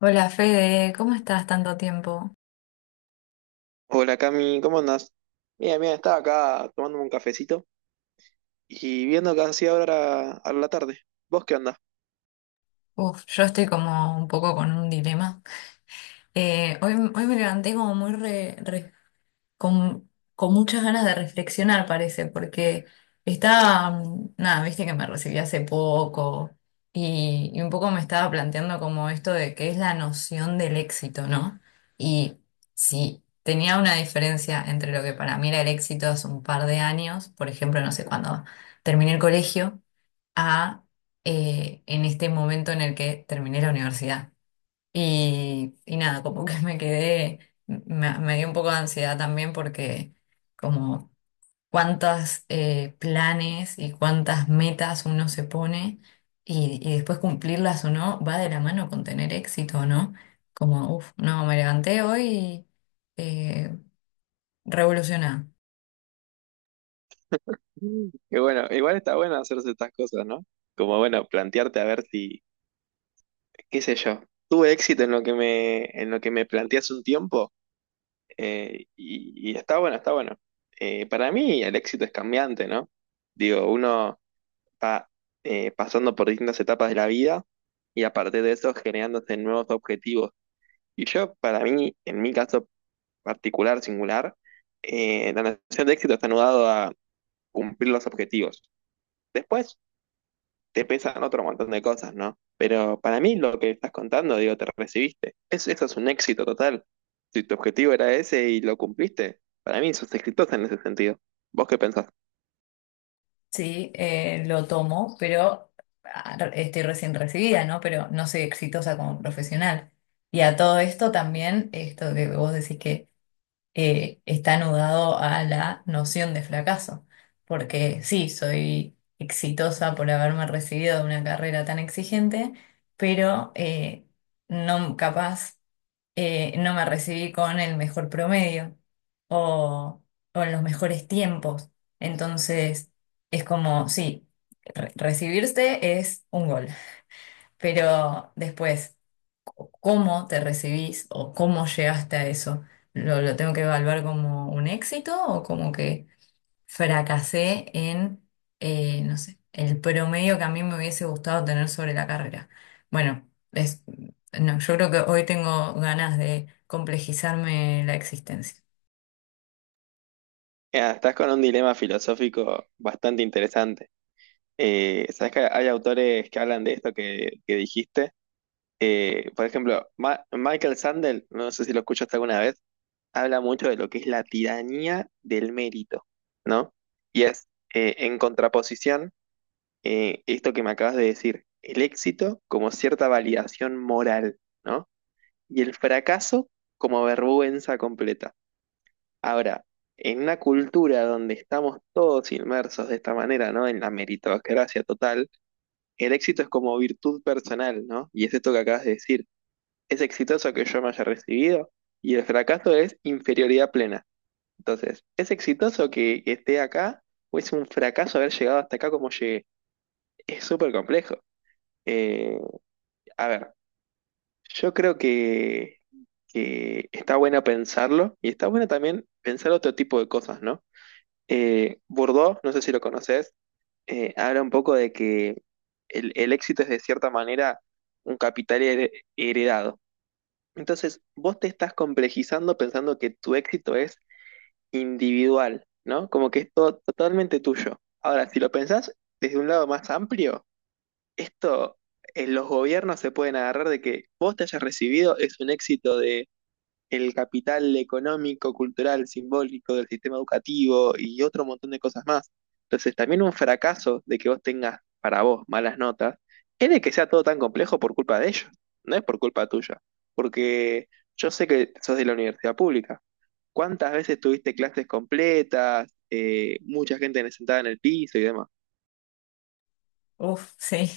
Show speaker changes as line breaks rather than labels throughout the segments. Hola Fede, ¿cómo estás tanto tiempo?
Hola Cami, ¿cómo andás? Mira, mira, estaba acá tomándome un cafecito y viendo que hacía ahora a la tarde. ¿Vos qué andás?
Uf, yo estoy como un poco con un dilema. Hoy, hoy me levanté como muy con, con muchas ganas de reflexionar, parece, porque estaba, nada, viste que me recibí hace poco y un poco me estaba planteando como esto de qué es la noción del éxito, ¿no? Y si tenía una diferencia entre lo que para mí era el éxito hace un par de años, por ejemplo, no sé, cuando terminé el colegio a en este momento en el que terminé la universidad. Y nada, como que me quedé, me dio un poco de ansiedad también porque como cuántos planes y cuántas metas uno se pone y después cumplirlas o no va de la mano con tener éxito o no. Como, uff, no, me levanté hoy eh, revolucionada.
Mm. Y bueno, igual está bueno hacerse estas cosas, ¿no? Como bueno, plantearte a ver si, qué sé yo, tuve éxito en lo que me, en lo que me planteé hace un tiempo y está bueno, está bueno. Para mí el éxito es cambiante, ¿no? Digo, uno va pasando por distintas etapas de la vida y a partir de eso generándose nuevos objetivos. Y yo, para mí, en mi caso, particular, singular, la noción de éxito está anudado a cumplir los objetivos. Después te pesan otro montón de cosas, ¿no? Pero para mí lo que estás contando, digo, te recibiste. Es, eso es un éxito total. Si tu objetivo era ese y lo cumpliste, para mí sos exitosa en ese sentido. ¿Vos qué pensás?
Sí, lo tomo, pero ah, estoy recién recibida, ¿no? Pero no soy exitosa como profesional. Y a todo esto también, esto que vos decís que está anudado a la noción de fracaso, porque sí, soy exitosa por haberme recibido de una carrera tan exigente, pero no capaz no me recibí con el mejor promedio o, o en los mejores tiempos. Entonces, es como, sí, recibirse es un gol, pero después, cómo te recibís o cómo llegaste a eso, lo tengo que evaluar como un éxito o como que fracasé en, no sé, el promedio que a mí me hubiese gustado tener sobre la carrera. Bueno, es, no, yo creo que hoy tengo ganas de complejizarme la existencia.
Mira, estás con un dilema filosófico bastante interesante. Sabes que hay autores que hablan de esto que dijiste. Por ejemplo, Michael Sandel, no sé si lo escuchaste alguna vez, habla mucho de lo que es la tiranía del mérito, ¿no? Y es, en contraposición, esto que me acabas de decir, el éxito como cierta validación moral, ¿no? Y el fracaso como vergüenza completa. Ahora, en una cultura donde estamos todos inmersos de esta manera, ¿no? En la meritocracia total, el éxito es como virtud personal, ¿no? Y es esto que acabas de decir. Es exitoso que yo me haya recibido y el fracaso es inferioridad plena. Entonces, ¿es exitoso que esté acá o es un fracaso haber llegado hasta acá como llegué? Es súper complejo. Eh, a ver, yo creo que está bueno pensarlo y está bueno también pensar otro tipo de cosas, ¿no? Bourdieu, no sé si lo conoces, habla un poco de que el éxito es de cierta manera un capital heredado. Entonces, vos te estás complejizando pensando que tu éxito es individual, ¿no? Como que es todo totalmente tuyo. Ahora, si lo pensás desde un lado más amplio, esto los gobiernos se pueden agarrar de que vos te hayas recibido es un éxito de el capital económico, cultural, simbólico del sistema educativo y otro montón de cosas más. Entonces, también un fracaso de que vos tengas para vos malas notas es de que sea todo tan complejo por culpa de ellos, no es por culpa tuya, porque yo sé que sos de la universidad pública. ¿Cuántas veces tuviste clases completas? Mucha gente sentada en el piso y demás.
Uf, sí.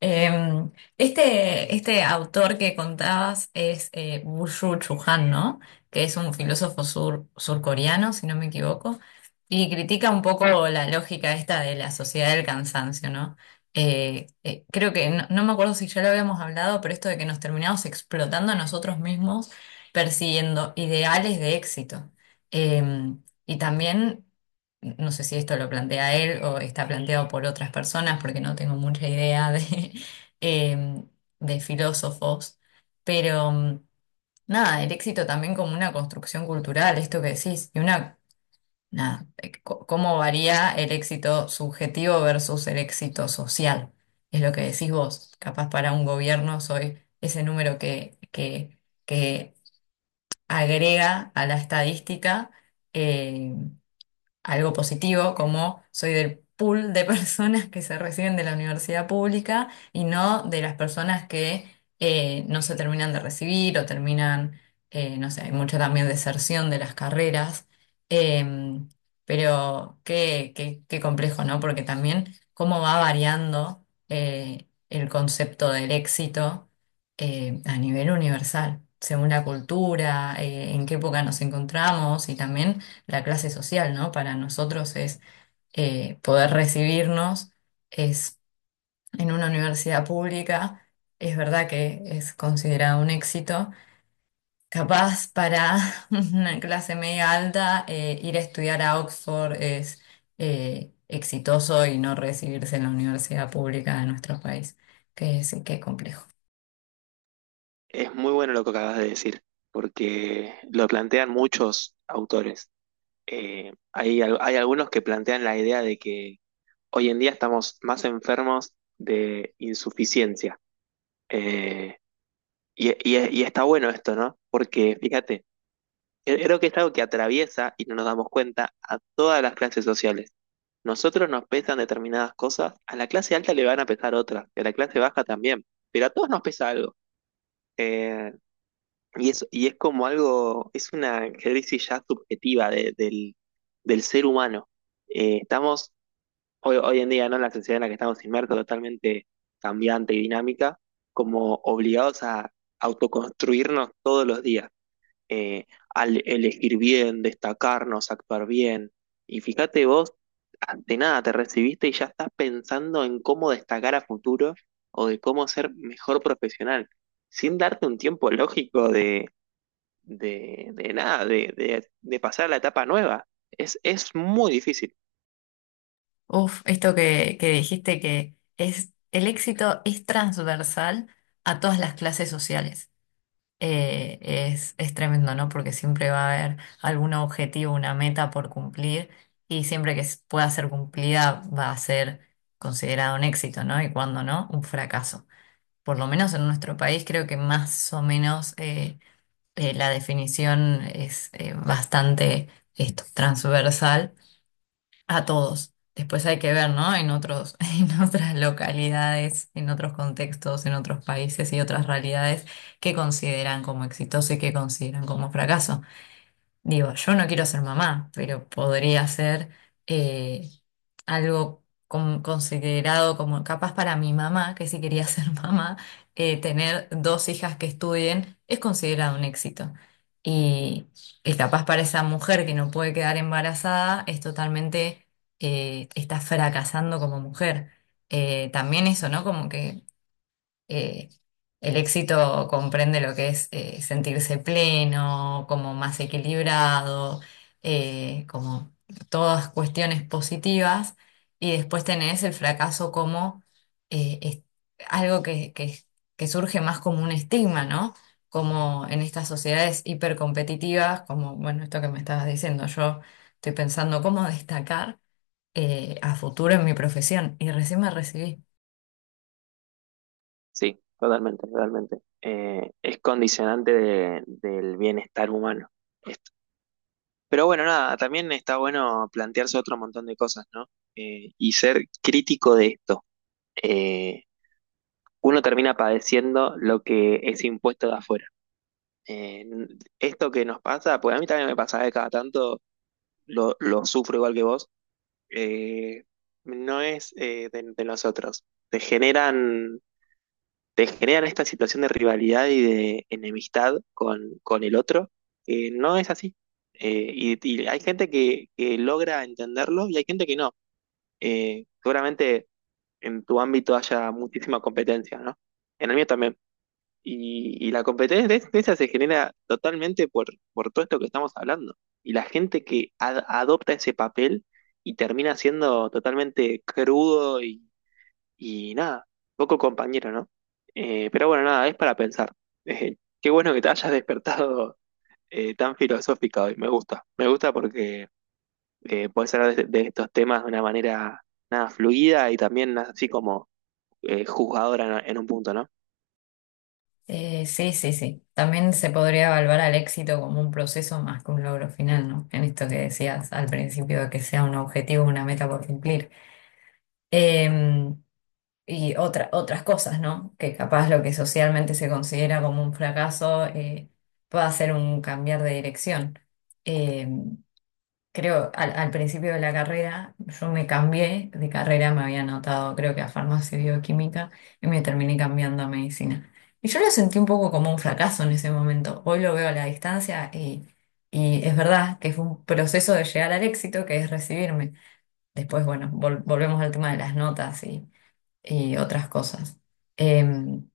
Em, este autor que contabas es Byung-Chul Han, ¿no? Que es un filósofo surcoreano, si no me equivoco, y critica un poco la lógica esta de la sociedad del cansancio, ¿no? Creo que, no, no me acuerdo si ya lo habíamos hablado, pero esto de que nos terminamos explotando a nosotros mismos persiguiendo ideales de éxito. Y también no sé si esto lo plantea él o está planteado por otras personas, porque no tengo mucha idea de, eh, de filósofos, pero nada, el éxito también como una construcción cultural, esto que decís, y una, nada, cómo varía el éxito subjetivo versus el éxito social, es lo que decís vos, capaz para un gobierno soy ese número que agrega a la estadística. eh, Algo positivo, como soy del pool de personas que se reciben de la universidad pública y no de las personas que no se terminan de recibir o terminan, no sé, hay mucha también deserción de las carreras. Em, pero qué complejo, ¿no? Porque también cómo va variando el concepto del éxito a nivel universal, según la cultura, en qué época nos encontramos y también la clase social, ¿no? Para nosotros es poder recibirnos, es en una universidad pública, es verdad que es considerado un éxito. Capaz para una clase media alta, ir a estudiar a Oxford es exitoso y no recibirse en la universidad pública de nuestro país, que sí, qué complejo.
Es muy bueno lo que acabas de decir, porque lo plantean muchos autores. Hay, hay algunos que plantean la idea de que hoy en día estamos más enfermos de insuficiencia. Eh, y, y está bueno esto, ¿no? Porque fíjate, creo que es algo que atraviesa, y no nos damos cuenta, a todas las clases sociales. Nosotros nos pesan determinadas cosas, a la clase alta le van a pesar otras, y a la clase baja también, pero a todos nos pesa algo. Eh, y es como algo, es una crisis ya subjetiva del, del ser humano. Estamos hoy, hoy en día, ¿no? En la sociedad en la que estamos inmersos, totalmente cambiante y dinámica, como obligados a autoconstruirnos todos los días eh, al elegir bien, destacarnos, actuar bien. Y fíjate vos, ante nada te recibiste y ya estás pensando en cómo destacar a futuro o de cómo ser mejor profesional, sin darte un tiempo lógico de nada, de pasar a la etapa nueva. Es muy difícil.
Uf, esto que dijiste que es el éxito es transversal a todas las clases sociales. Es tremendo, ¿no? Porque siempre va a haber algún objetivo, una meta por cumplir y siempre que pueda ser cumplida va a ser considerado un éxito, ¿no? Y cuando no, un fracaso. Por lo menos en nuestro país creo que más o menos la definición es bastante esto, transversal a todos. Después hay que ver, ¿no? En otros, en otras localidades, en otros contextos, en otros países y otras realidades que consideran como exitoso y que consideran como fracaso. Digo, yo no quiero ser mamá, pero podría ser eh, algo considerado como capaz para mi mamá, que si quería ser mamá, tener 2 hijas que estudien es considerado un éxito. Y, y capaz para esa mujer que no puede quedar embarazada es totalmente, está fracasando como mujer. También eso, ¿no? Como que eh, el éxito comprende lo que es sentirse pleno, como más equilibrado, como todas cuestiones positivas. Y después tenés el fracaso como eh, es- algo que surge más como un estigma, ¿no? Como en estas sociedades hipercompetitivas, como, bueno, esto que me estabas diciendo, yo estoy pensando cómo destacar a futuro en mi profesión y recién me recibí.
Sí, totalmente, totalmente. Es condicionante del bienestar humano. Pero bueno, nada, también está bueno plantearse otro montón de cosas, ¿no? Y ser crítico de esto. Eh, uno termina padeciendo lo que es impuesto de afuera. Eh, esto que nos pasa, pues a mí también me pasa de cada tanto, lo sufro igual que vos, eh, no es de nosotros. Te generan te generan esta situación de rivalidad y de enemistad con el otro, que no es así. Y hay gente que logra entenderlo y hay gente que no. Seguramente en tu ámbito haya muchísima competencia, ¿no? En el mío también. Y la competencia de esa se genera totalmente por todo esto que estamos hablando. Y la gente que adopta ese papel y termina siendo totalmente crudo y nada, poco compañero, ¿no? Pero bueno, nada, es para pensar. Qué bueno que te hayas despertado tan filosófica hoy. Me gusta. Me gusta porque puedes hablar de estos temas de una manera nada fluida y también así como juzgadora en un punto, ¿no?
Sí, sí, sí. También se podría evaluar al éxito como un proceso más que un logro final, ¿no? En esto que decías al principio, de que sea un objetivo, una meta por cumplir. Eh, y otras cosas, ¿no? Que capaz lo que socialmente se considera como un fracaso pueda ser un cambiar de dirección. Em, creo, al principio de la carrera, yo me cambié de carrera, me había anotado creo que a farmacia y bioquímica y me terminé cambiando a medicina. Y yo lo sentí un poco como un fracaso en ese momento. Hoy lo veo a la distancia y es verdad que fue un proceso de llegar al éxito que es recibirme. Después, bueno, volvemos al tema de las notas y otras cosas. Em,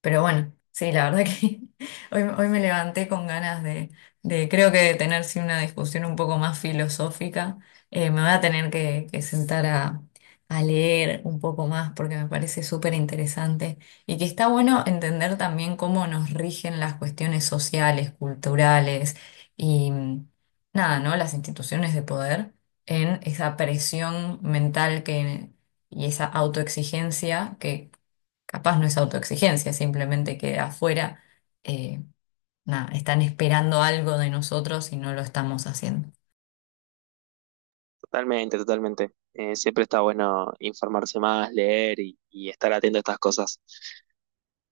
pero bueno, sí, la verdad que hoy, hoy me levanté con ganas de creo que de tener sí, una discusión un poco más filosófica. Me voy a tener que sentar a leer un poco más porque me parece súper interesante y que está bueno entender también cómo nos rigen las cuestiones sociales, culturales y nada, ¿no? Las instituciones de poder en esa presión mental que, y esa autoexigencia que capaz no es autoexigencia, simplemente que afuera eh, nada, están esperando algo de nosotros y no lo estamos haciendo.
Totalmente, totalmente. Siempre está bueno informarse más, leer y estar atento a estas cosas.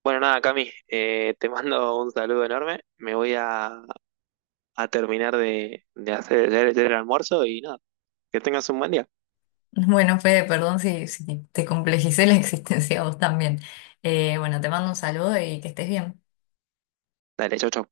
Bueno, nada, Cami, te mando un saludo enorme. Me voy a terminar de hacer el almuerzo y nada. Que tengas un buen día.
Bueno, Fede, perdón si, si te complejicé la existencia a vos también. Bueno, te mando un saludo y que estés bien.
Dale, chau, chau.